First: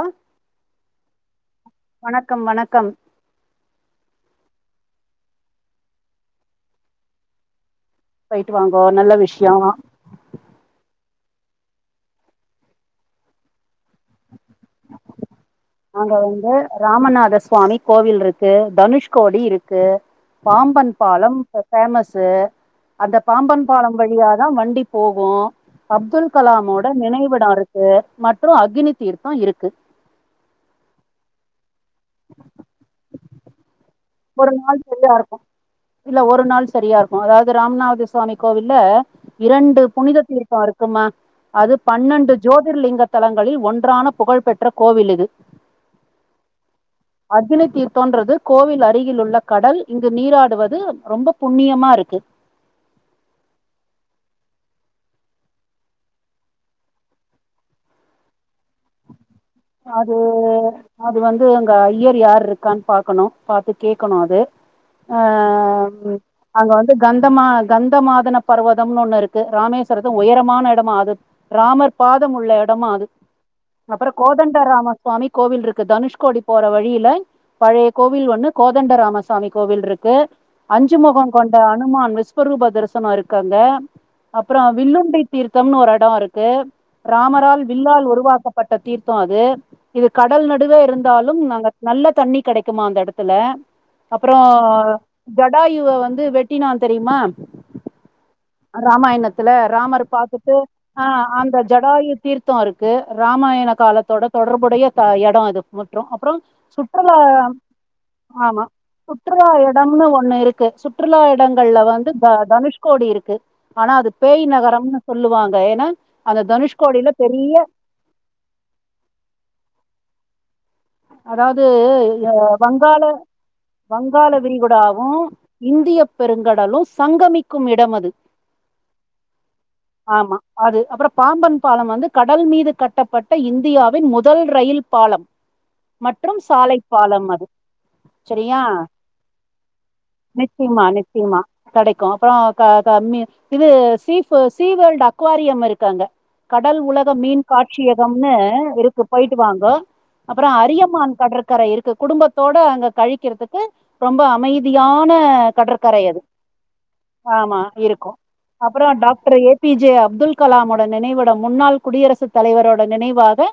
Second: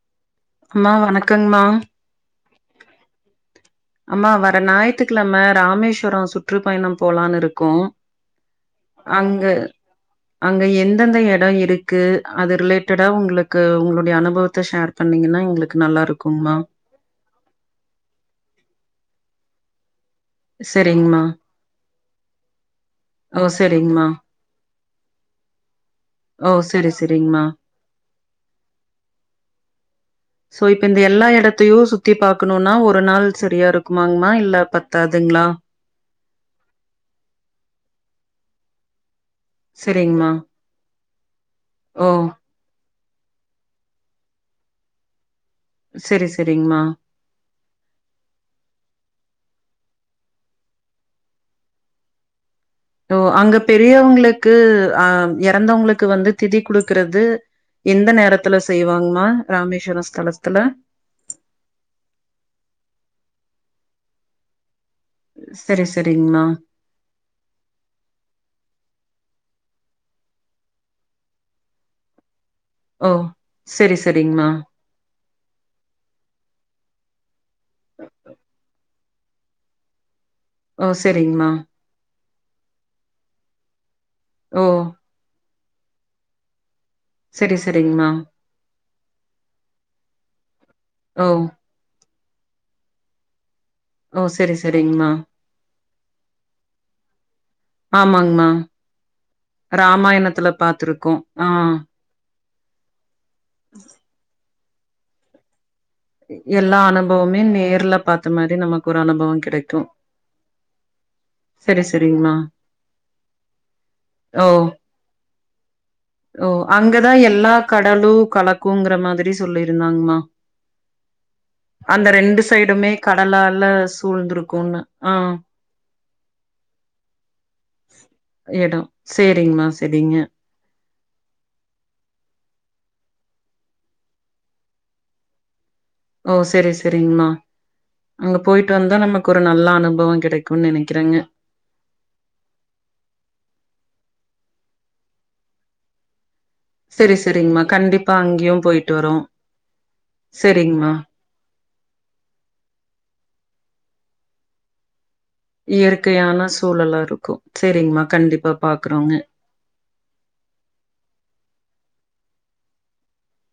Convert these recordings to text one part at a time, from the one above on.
ஆஹ அம்மா வணக் வணக்கம் வணக்கம் அம்மா வர ஞாயித்துக் கிழம ராமேஸ்வரோ சுற்றுப்பயணம் போலான்னு இருக்கோ போயிட்டு வாங்கோ நல்ல விஷயோ அங்கு அங்க எந்தெந்த இடத் ந்த இருக்கு அது ரிலேட்டடா உங்களுக்கு உங்களுடைய அனுபவத்த ஷேர் பண்ணீங்கனா அங்க வந்து ராமநாதர் சுவாமி கோவில் இருக்கு தனுஷ்கோடி இருக்கு பாம்பன் செரிங்மா பாலம் ஃபேமஸீ அந்த ஓ பாம்பன் பாலம் செரிங்மா வழியாதா வண்டி ஓ ஓஹோ அப்துல் ஓ கலாமோட செரி செரிங்மா நினைவிடோ இருக்கு மற்றும் அக்னி தீர்த்தோ இருக்கு போயிட்டு அந்த எல்லா எடத்தையு சுத்தி பாக்கணும்னா ஒரு நாள் செரியா இருக்குமாங் ஒரு நாள் செரியா இருக்கு இல்ல ஒரு நாள் செரியா இருக்கு அதாவது ராமநாதர் சுவாமி கோவில்ல இரண்டு புனித செரிங்மா தீர்த்தோ இருக்குமா அது ஓ பன்னெண்டு ஜோதிர்லிங்க தளங்களில் ஒன்றான புகழ் பெற்ற கோவில் இது செரி செரிங்மா அக்னி தீர்தோன்றது கோவில் அட் அருகில் உள்ள கடல் இங்கு நீராடுவது ரொம்ப புண்ணியமாருக்கு அங்க பெரியவுங்களுக்கு அ இறந்தவுங்களுக்கு வந்து திதி குடுக்குறது எந்த நேரத்துல செய்வாங்மா ராமேஸ்வர அது ஸ்தலத்துல அது வந்து அங்க ஐயர் யார் இருக்கான்னு பாக்கணு பாத்து கேக்கணு அது அ செரி செரிங்மா அங்க வந்து கந்தமா கந்த மாதன பர்வதம்னு ஒண்ணு இருக்கு ராமேஸ்வரத்து உயரமான எடம்மா அது ராமர் பாதம் உள்ள எட ஓ செரி செரி கோதண்டராமர் சுவாமி கோவில் இருக்கு தனுஷ்கோடி போற வழியில பழைய கோவில் ஒண்ணு கோதண்ட ராமசாமி கோவில் இருக்கு ஓ அஞ்சு முகம் செரிங்மா கொண்ட அனுமான் விஸ் விஷ்வரூப தரிசனம் இருக்கு அங்க அப்றோ ஓ வில்லுண்டி தீர்த்தம்னு ஒரு எடோ இருக்கு செரி ராமரால் வில்லால் செரிங்மா உருவாக்கப்பட்ட தீர்த் கு இது கடல் நடுவே ஓ இருந்தாலும் நாங்க நல்ல தண்ணி கிடைக்குமா அந்த இடத்துல ஓ அப்றோ செரி செரிங்மா ஜடாயுவ வந்து வெட்டினான் தெரியுமா ஆமாங்மா ராமாயணத்துல ராமர் ராமாயணத்துல பாத்துட்டு அ பாத்துருக்கோ ஆ அந்த ஜடாயு தீர்த் தோ இருக்கு இராமாயண காலத்தோட தொடர்புடைய எடோ அது மற்றும் அப்றோ எல்லா சுற்றுலா அனுபவமே நேர்ல பாத்த மாரி ஆமா நமக்கு ஒரு அனுபவ சுற்றுலா கெடைக்கு எடம்னு ஒண்ணு இருக்கு சுற்றுலா இடங்கள்ல செரி வந்து செரிங்மா தனுஷ்கோடி இருக்கு ஆனா அது பேய் ஓ நகரம்னு சொல்லுவாங்க ஏன்னா, அந்த ஓ தனுஷ்கோடியில அங்கதா பெரிய எல்லா கடலு கலக்குங்குற மாதிரி சொல்லியிருந்தாங்கமா அதாவது சைடுமே வங்காள கடலால வங்காள சூழ்ந்திருக்குன்னு விரிககுடாவு ஆ இந்தியப் பெருங்கடலு சங்கமிக்கும் இடம் அது எடோ சேரிங்மா சேரிங்க ஆமா. அது. அப்புறம் பாம்பன் பாலம் வந்து கடல் மீது கட்டப்பட்ட இந்தியாவின் முதல் ரயில் பாலம் ஓ மற்றும் செரி சாலை செரிங்மா பாலம் அது அங்க செரியா போயிட்டு வந்தா நமக்கு ஒரு நல்ல அனுபவோ கெடைக்குன் நிச்சியமா நெனைக்கிறேங்க நிச்சியமா கெடைக்கு அப்றோ க க கம்மிய இது சீப்பு சீ வேர்ல்டு அக்வாரியம் இருக்கு அங்க கடல் உலக செரி மீன் செரிங்மா கண்டிப்பா காட்சியகம்னு அங்கயு இருக்கு வரோ போயிட்டு வாங்கோ அப் அப்றோ செரிங்மா அரியமான் கடற்கரை இருக்கு குடும்பத்தோடு அங்க கழிக்கிறதுக்கு ரொம்ப அமைதியா ன கடற்கரை அது நல்லா ‌‌ இருக்கு சேரிங்கமா கண்டிப் அப்றோ doctor A P J Abdul கலாமோட நினைவிடம் முன்னாள் குடியரசு தலைவரோட நினைவாக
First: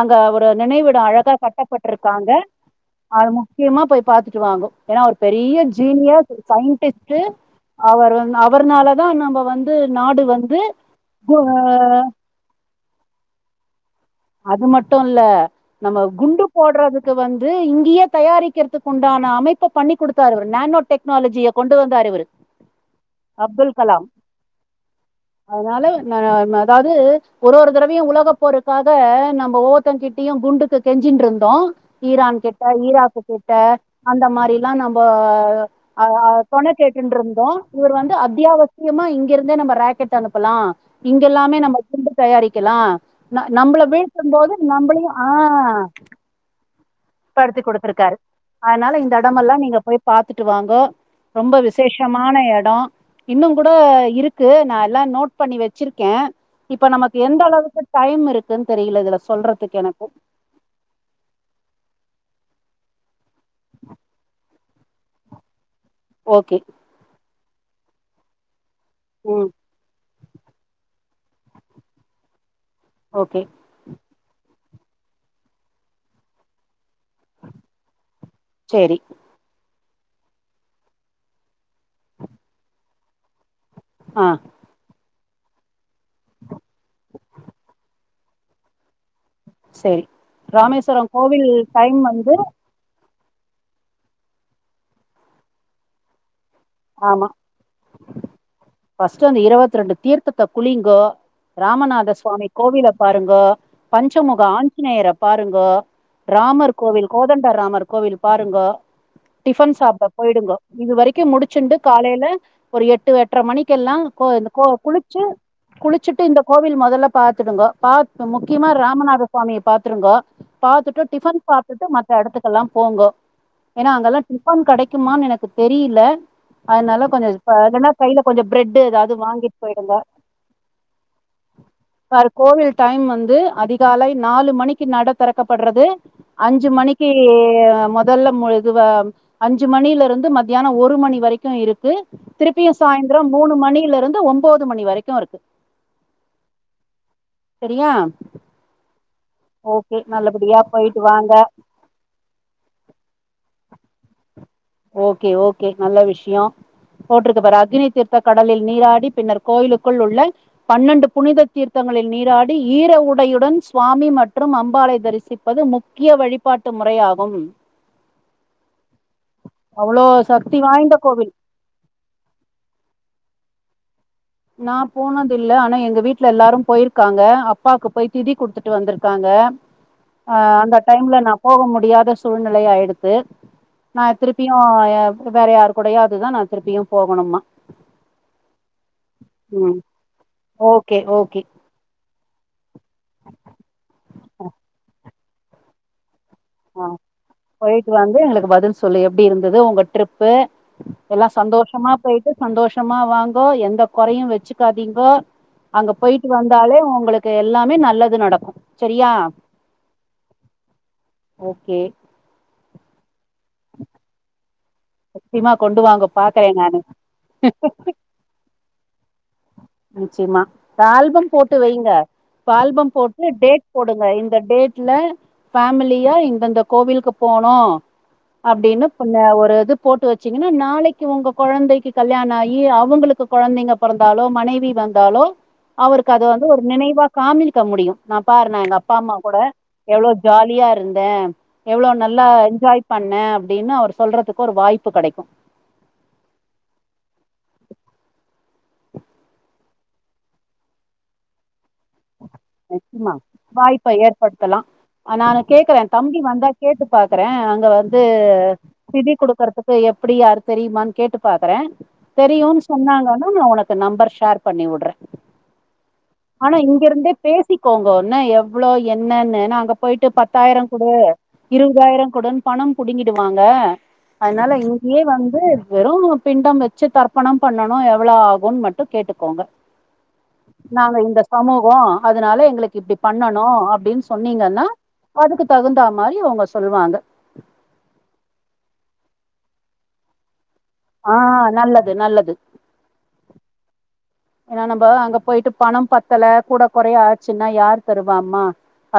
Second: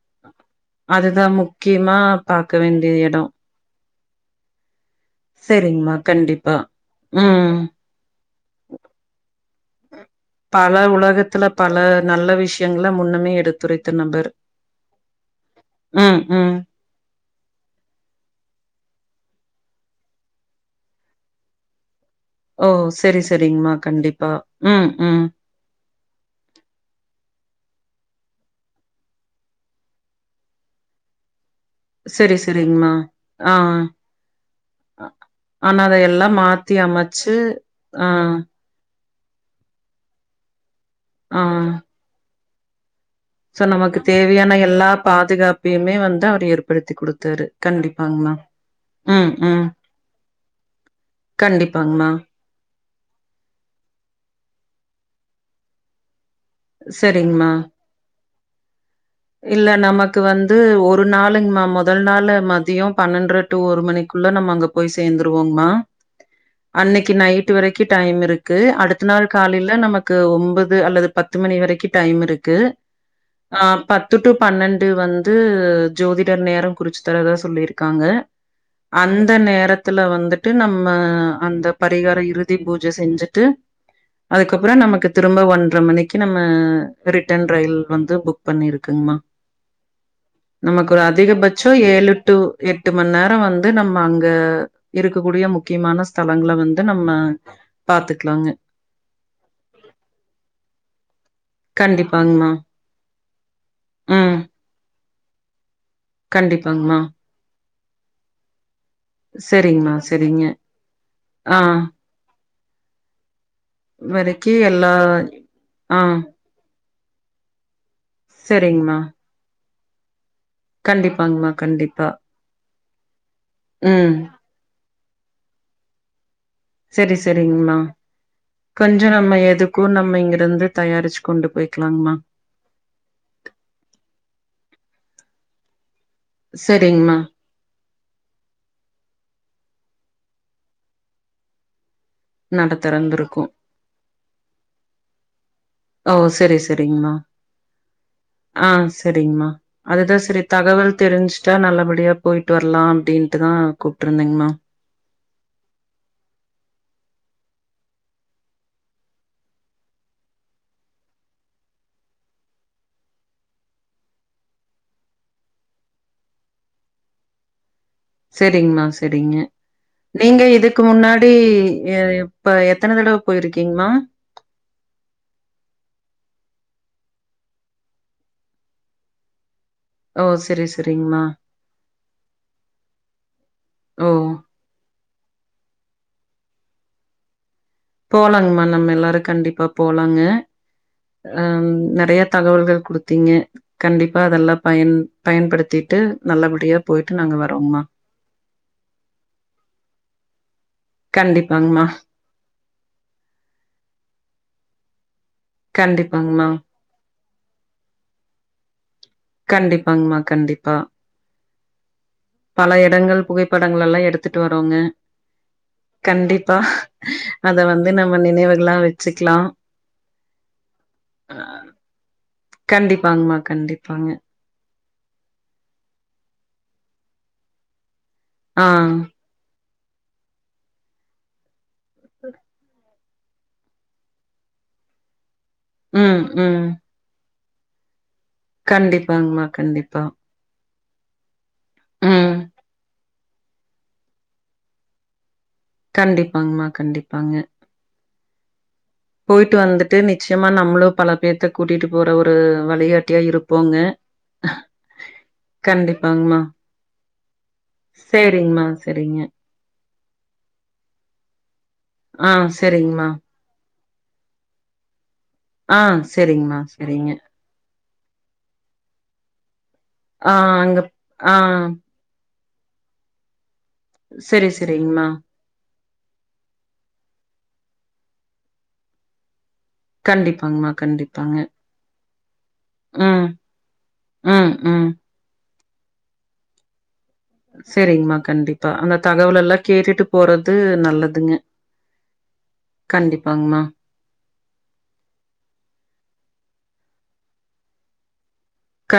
அங்க ஒரு நினைவிடோ அதுதா அழகா முக்கியமா கட்டப்பட்டுருக்காங்க பாக்க வேண்டிய எடோ அது முக்கியமா போய் பாத்துட்டு வாங்க ஏனா அவரு பெரிய செரிங்மா ஜீனியஸ் ஒரு கண்டிப்பா சயின்டிஸ்ட்டு ம் அவர் வந் அவர்னால தா நம்ம வந்து நாடு வந்து பல கு- உலகத்துல பல நல்ல விஷயங்கல முன்னமே எடுத்துரை அது மட்டு இல்ல நம்ம ம் குண்டு ம் போடுறதுக்கு வந் து இங்கேயே தயாரிக்கிறதுக்குண்டான அமைப்ப பண்ணி குடுத்தாரு இவுரு நனோ டெக்னாலஜிய கொண்டு வந்தாரு இவுரு ஓ செரி செரிங்கமா கண்டிப்பா ம் ம் அதுனால ந ம அதாவது ஒரு ஒரு தட இப்பயு உலக போருக்காக நம்ம ஓவ்வொர்தகிட்டியு குண்டுக்கு கெஞ்சீட்ருந்தோ சரி, ஈரான் கிட்ட சரிங்கம்மா. ஈராக்குகிட்ட ஆ. அந்த மாரிலா நம்போ ஆனா அத அ அ எல்லாம் மாத்தி தொணத் அமைச்சு, கேட்டுட்டுருந்தோ இவர் ஆ, வந்து அத்தியாவசியமா இங் ங்கிருந்தே நம்ம ராக்கெட் அனுப்பலா ஆ. இங்கெல்லாமே நம்ம குண்டு தயாரிக்கலா ஸோ நம்பள நமக்கு வீழ்த்தும் தேவையான போது எல்லா நம்பளையு ஆ பாதுகாப்பையுமே வந்து அவர் ஏற்படுத்தி குடுத்தாரு. படுத்தி குடுத்துருக்காரு கண்டிப்பாங்கம்மா. அதனால இந்த ம், எடமெல்லா ம். நீங்க போய் பாத்துட்டு வாங்கோ ரொம்ப கண்டிப்பாங்கம்மா. விசேஷமான எடோ இன்னு கூட இருக்கு நா எல்லா நோட் பண்ணி வச்சிருக்கே இப்ப நமக்கு எந்த சரிங்கம்மா. அளவுக்கு டைம் இருக்குனு தெரியல இதுல இல்ல சொல்றதுக்கு எனக்கு நமக்கு வந்து நாளுங்கம்மா. முதல் நாள மதியோ பண்ணென்ர டூ ஒரு மணிக்குள்ள நம்ம அங்க போயி சேந்துருவோங்மா ஓகே அன்னக்கி நைட் வரைக்கு டைம் இருக்கு அடுத்த நாள் ம் காலேல நமக் கு ஒம்பது அல்லது பத்து மணி வரைக்கு டைம் இருக்கு ஓகே ஆ பத்து டு பன்னெண் டு வந்து ஜோதிடர் நேரம் குறிச்சு தரதா சொல்லிருக்காங்க சேரி அந்த நேரத் துல வந்துட்டு நம்ம அந்த பரிகார இறுதி பூஜ செஞ்சுட்டு ஆ அதுக்கப்பறோ நமக்கு திரும்ப ஒன்ற மணி க்கு நம்ம ரிட்டன் ரயில் வந்து புக் பண்ணிருக்குங்மா சேரி நமக்கு ஒரு ராமேஸ்வரம் கோவில் அதிகபட்சோ டைம் ஏழு வந்து டு எட்டு மண் நே ர வந்து நம்ம அங்க இருக்கக்கூடிய முக்கியமான ஸ்த லங்கள வந்து நம்ம பாத்துக்லாங்க ஃபஸ்ட்டு வந்து இருவத்ரெண்டு தீர்த்தத்த குளிங்கோ ராமநாத சுவாமி கண்டிப்பாங்கம்மா. கோவில பாருங்கோ ம். பஞ்சமுக ஆஞ்சநேயர பாருங்கோ ராமர் கண்டிப்பாங்கம்மா. கோவில் கோதண்ட ராமர் கோவில் பாருங்கோ டிஃபன் சரிங்கம்மா, சாப்ட சரிங்க. போயிடுங்கோ இது வரைக்கு ஆ. முடிச்சுண்டு காலேல ஒரு எட்டு எட் றமணிக்கெல்லா கோ இந்த வரைக்கி கோ எல்லா குளிச்சு ஆ. குளிச்சுட்டு இந்த கோவில் மொதல்ல பாத்துடுங்கோ பாத் இப்ப முக்கியமா சரிங்கம்மா. ராமநாத சுவாமிய பாத்துருங்கோ பாத்துட்டு டிஃபன் கண்டிப்பாங்மா சாப்டுட்டு கண்டிப்பா. மத்த எடத்துக்கெல்லாம் போங்கோ ஏனா ம். அங்கெலா டிஃபன் கெடைக்குமானு எனக்கு தெரில அதனால சரி கொஞ்சோ ப சரிங்மா. என்னனா கைல கொஞ்சோ பிரெட்டு கொஞ்சம் எதாவது நம்ம வாங்கிட் எதுக்கும் போயிடுங்க நம்ம இங்கிருந்து தயாரிச்சு கொண்டு போய்க்கலாங்மா. சார் கோவில் டைம் வந்து அதிகாலை நாலு மணிக்கு நட தெறக்கப்பட்றது அஞ்சு மணிக்கு சரிங்மா. அ மொதல்ல மு இதுவ அஞ்சு மணிலருந் து மத்தியான ஒரு மணி வரைக்கு இருக் கு திருப்பியு நட சாயந்தரோ திறந்திருக்கும். மூணு மணிலருந்து ஒம்போது மணி வரைக்கு இருக்கு ஓ செரி செரிங்கமா ரியாம் அதுதா செரி தகவல் வாங்க தெரிஞ்சுட்டா நல்லபடியா போயிட்டு வர்லா அப்டின்ட்டுதா கூப் புட்டுருந்தேங்ம்மா ஓகே ஓகே நல்ல விஷ்யோ போட்ருக்கு பாரு அக்னி தீர்த்த கடலில் நீராடி பின்னர் கோயிலுக்குள் உள்ள பன்னெண்டு புனித தீர்த்தங் களில் நீராடி ஈர உடையுடன் சுவாமி மற்றும் அம்பாளை தரிசிப்பது முக்கிய வழிபாட்டு மு றையாகும் செரிங்மா செரிங்க நீங்க சக்தி இதுக்கு வாய்ந்த கோவில் முன்னாடி எப்ப எத்தன தடவ போயிருக்கீங்மா நா போனது இல்ல ஆனா எங்க வீட்ல எல்லாரு போயிருக்காங்க அப்பாக்கு போய் திதி குடுத்துட்டு வந்துருக்காங்க ஓ! அ சரி அந்த டைம்ல சரிங்மா. நாம் போக முடியாத சூழ்நிலைய ஆயிடுத்து நா ஓ! திருப்பியு வேற யாரு கூடையாதுதா நா திருப்பியு போகணுமா போலாங்ம்மா நம்ம எல்லாரு கண்டிப்பா ம் போலாங்க ஓகே ஓகே அ நெறயா தகவல்கள் கொடுத்தீங்க கண்டிப்பா அதெல்லா பயன் பயன்படுத்திட்டு நல்லபடியா ஆ போயிட்டு நாங்க வரோம்மா. போயிட்டு வந்து எங்களுக்கு பதில் சொல்லு எப்டி இருந்தது உங்க ட்ரிப்பு எல்லா கண்டிப்பாங்கம்மா, சந்தோஷமா போயிட்டு சந்தோஷமா வாங்கோ எந்த கொறையு வச்சுக்காதீங்கோ அங்க போயிட்டு கண்டிப்பாங்கம்மா, வந்தாலே உங்களுக்கு எல்லாமே நல்லது நடக்கு சரியா கண்டிப்பாங்மா கண்டிப்பா ஓகே பல எடங்கள் புகைப்படங்களல்லா எடுத்துட்டு வ நிச்சயமா கொண்டு வாங்க பாக்குறே கண்டிப்பா நானு அத வந்து நம்ம நினைவுகளா வச் நிச்சயமா ஆல்பம் அ போட்டு வைங்க இப்ப ஆல்பம் போட்டு கண்டிப்பாங்கம்மா, டேட் போடுங்க கண்டிப்பாங்க. இந்த டேட் வீட்ல ஃபேமிலியா இந்தந்த கோவிலுக்கு போனோ ஆ. அப்படின்னு ஒரு இது போட்டு வச்சீங்கன்னா நாளைக்கு உங்க கொழந்தைக்கு கல்யாண ஆகி அவங்களுக்கு குழந்தைங்க பொறந்தாலோ மனைவி வந்தாலோ அவருக்கு ம், அத வந்து ஒரு ம். நினைவா காமிக்க முடியு நா பார் எங்க அப்பா அம்மா கூட கண்டிப்பாங்கம்மா, கண்டிப்பா. எவ்ளோ ஜாலியா இருந்தே எவ்ளோ நல்லா ம். என்ஜாய் பண்ணே அப்படின்னு அவர் சொல்றதுக்கு ஒரு வாய்ப்பு கடைக்கு கண்டிப்பாங்மா கண்டிப்பாங்க போயிட்டு வந்துட்டு நிச்சயமா நம்மளு பல பேத்துக் கூட்டிட்டு போற ஒரு வழிகாட்டியா இருப்போங்க அ நா கேக்குறே தம்பி கண்டிப்பாங்கம்மா. வந்தா கேட்டு பாக்குறே அங்க வந்து சேரிங்மா திதி செரிங்க குடுக்கறதுக்கு எப் அப்படி யாரு தெரியுமான்னு கேட்டு பாக்குறே ஆ தெரியுன்னு செரிங்மா சொன்னாங்கன்னா நா உனக் ப நம்பர்ஷேர் பண்ணி உட்றே ஆ செரிங்மா ஸ் இங்க இருந்தே பேசிக்கோங்க என்ன எவ்ளோ என்னன்னு அங்க போயிட்டு ஆ பத்தாயிர அங்க குடு ஆ இருவதாயிர கொடுன்னு பண புடிங்கிடுவாங்க செரி அதனால இங்கயே செரிங்மா வந்து வெறு பிண்டம் வச்சு தர்ப்பணம் பண்ணணு எவ்ளோ ஆகு மட்டு கேட்டுக்கோங்க கண்டிப்பாங்மா நாங்க இந்த கண்டிப்பாங்க சமூகம் அதனால எங்களுக்கு இப்டி ம் பண்ணணு அப்டின்னு ம் சொன்னீங்கன்னா ம் அதுக்கு தகுந்தா மாரி அவங்க சொல்லுவாங்க செரிங்மா கண்டிப்பா அந்த தகவல் எல்லா கேட்டுட்டு போறத் து ஆ நல்லதுங்க நல்லது நல்லது கண்டிப்பாங்மா ஏன்னா நம்ம அங்க போயிட்டு பணம் பத்தல கூட கொறைய ஆச்சுன்னா யார் தருவாமா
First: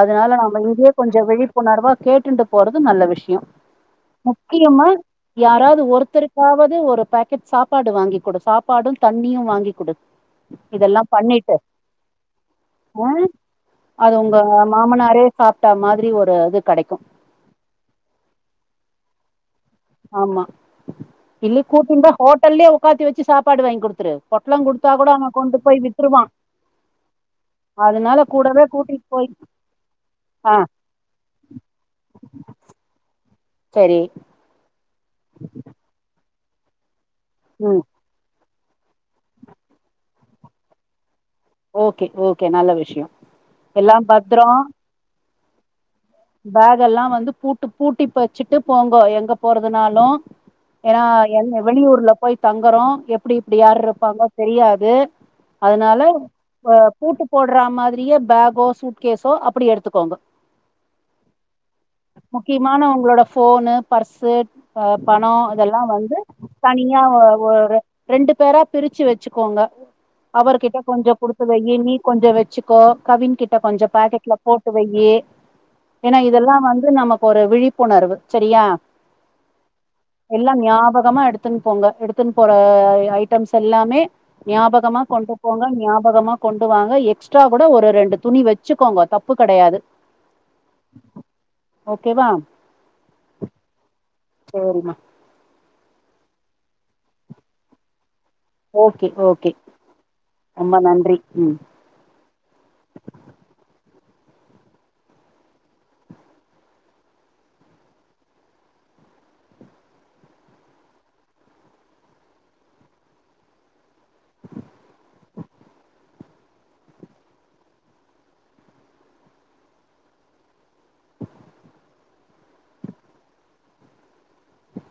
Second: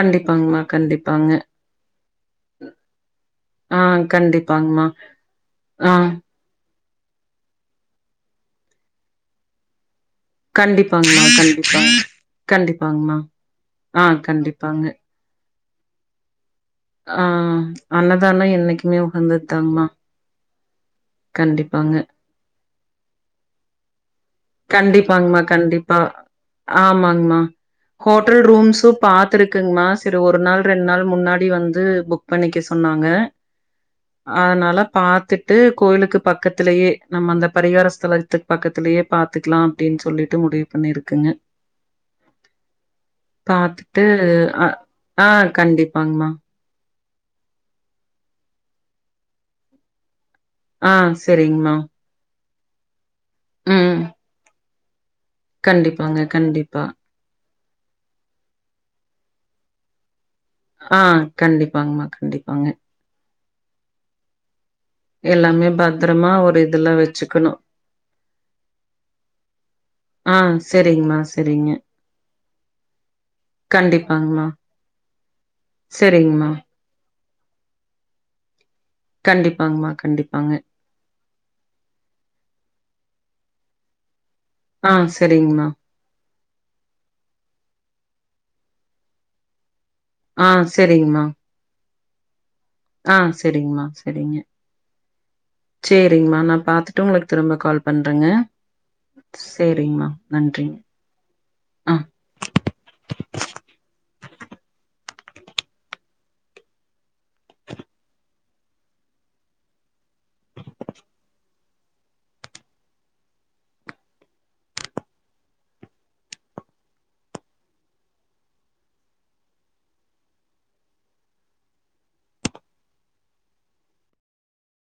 அதனால நாம இங்கேயே கொஞ்ச கண்டிப்பாங்க விழிப்புணர்வா கேட்டுன்டு போறது நல்ல விஷய ஆ கண்டிப்பாங்மா முக்கியமா யாராவது ஆ ஒருத்தருக்காவது ஒரு பாக்கெட் சாப்பாடு வாங்கி் கொடு சாப்பாடு தண்ணியு வாங்கி் கொடு இதெல்லாம் கண்டிப்பாங்மா பண்ணிட்டு கண்டிப்பா ஆ கண்டிப்பாங்மா ஆ அது உங்க கண்டிப்பாங்க மாமனாரே சாப்ட்டா மாரி ஒரு அது ஆ அண்ணதான என்னைக்குமே உகந்தது ஆமா இல்ல கண்டிப்பாங்க கூட்டின்ற ஹோட்டல்லயே உக்க்காத்தி வச்சு சாப்பாடு வாங்கி கொடுத்துரு பொட்லோ கொடுத்தா கூட அவ கண்டிப்பாங்மா கொண்டு போய் கண்டிப்பா. வி்த்ருவா ஆமாங்மா ஹோட்டல் ரூம்ஸு கூட்டிட்டு போய் பாத்துருக்ங்மா செரி ஒரு ஆ நாள் ரெண்ட் நாள் முன்னாடி வந்து புக் பண்ணிக்க சொ சொன்னாங்க சரி ஆனால பாத்துட்டு கோயிலுக்கு பக்கத்திலயே நம்ம அந்த ம் பரிகாரஸ்தலத்துக்கு பக்கத்திலயே பாத்துக்லா அப்டின் சொல்லிட்டு முடிவு பண்ணிருக்குங்க ஓகே ஓகே நல்ல விஷயோ பாத்துட்டு எல்லாம் பத்தரோ அ ஆ கண்டிப்பாங்கமா இதெல்லா வந்து பூட்டு பூட்டி வச்சுட்டு போங்கோ எங்க போறதுனாலு ஆ ஏன்னா என்ன சரிங்மா. வெளியூர்ல போய் தங்கறோ எப்டி இப்டி யாரு ம். இருப்பாங்கோ தெரியாது அதனால கண்டிப்பாங்க அ கண்டிப்பா. பூட்டு போட் ற மாதிரியே பேகோ சூட் கேஸோ அப்டி எடுத்துக்கோங்க ஆ கண்டிப்பாங்கமா கண்டிப்பாங்க முக்கியமான உங்களோட ஃபோனு பர்ஸு அ பணோ எல்லாமே இதெல்லா வந்து பத்திரமா ஒரு இதுல தனியா ஒ வச்சுக்கணும். ஒரு ரெண்டு பேரா பிரிச்சு வச்சுக்கோங்க ஆ அவர் கிட்ட கொஞ்சோ சரிங்மா குடுத்து சரிங்க. வையி நீ கொஞ்சோ வச்சுக்கோ கவின் கிட்ட கொஞ்சோ பாக்கெட்ல கண்டிப்பாங்மா. போட்டு வையி ஏ ஏன்னா சரிங்கம்மா இதெல்லா வந்து நமக்கு ஒரு விழிப்புணர்வு சேரியா கண்டிப்பாங்கம்மா கண்டிப்பாங்க. எல்லா ஞாபகமா எடுத்துன் போங்க எடுத்துன் போற ஐட் டம்ஸ் எல்லாமே ஆ ஞாபகமா கொண்டு போங்க சரிங்கம்மா. ஞாபகமா கொண்டு வாங்க எக்ஸ்ட்ரா கூட ஒரு ரெண்டு துணி வெச்சுக்கோங்க தப்பு கெடையாது ஆ சேரிங்மா ஓகேவா ஆ சேரிங்மா சேரிமா சேரிங்மா நா பாத்துட்டு உங்களுக்கு திரும்ப கால் பண் றங்க ஓகே ஓகே சேரிங்மா ரொம்ப நன்றிங் நன்றி ம் ஆ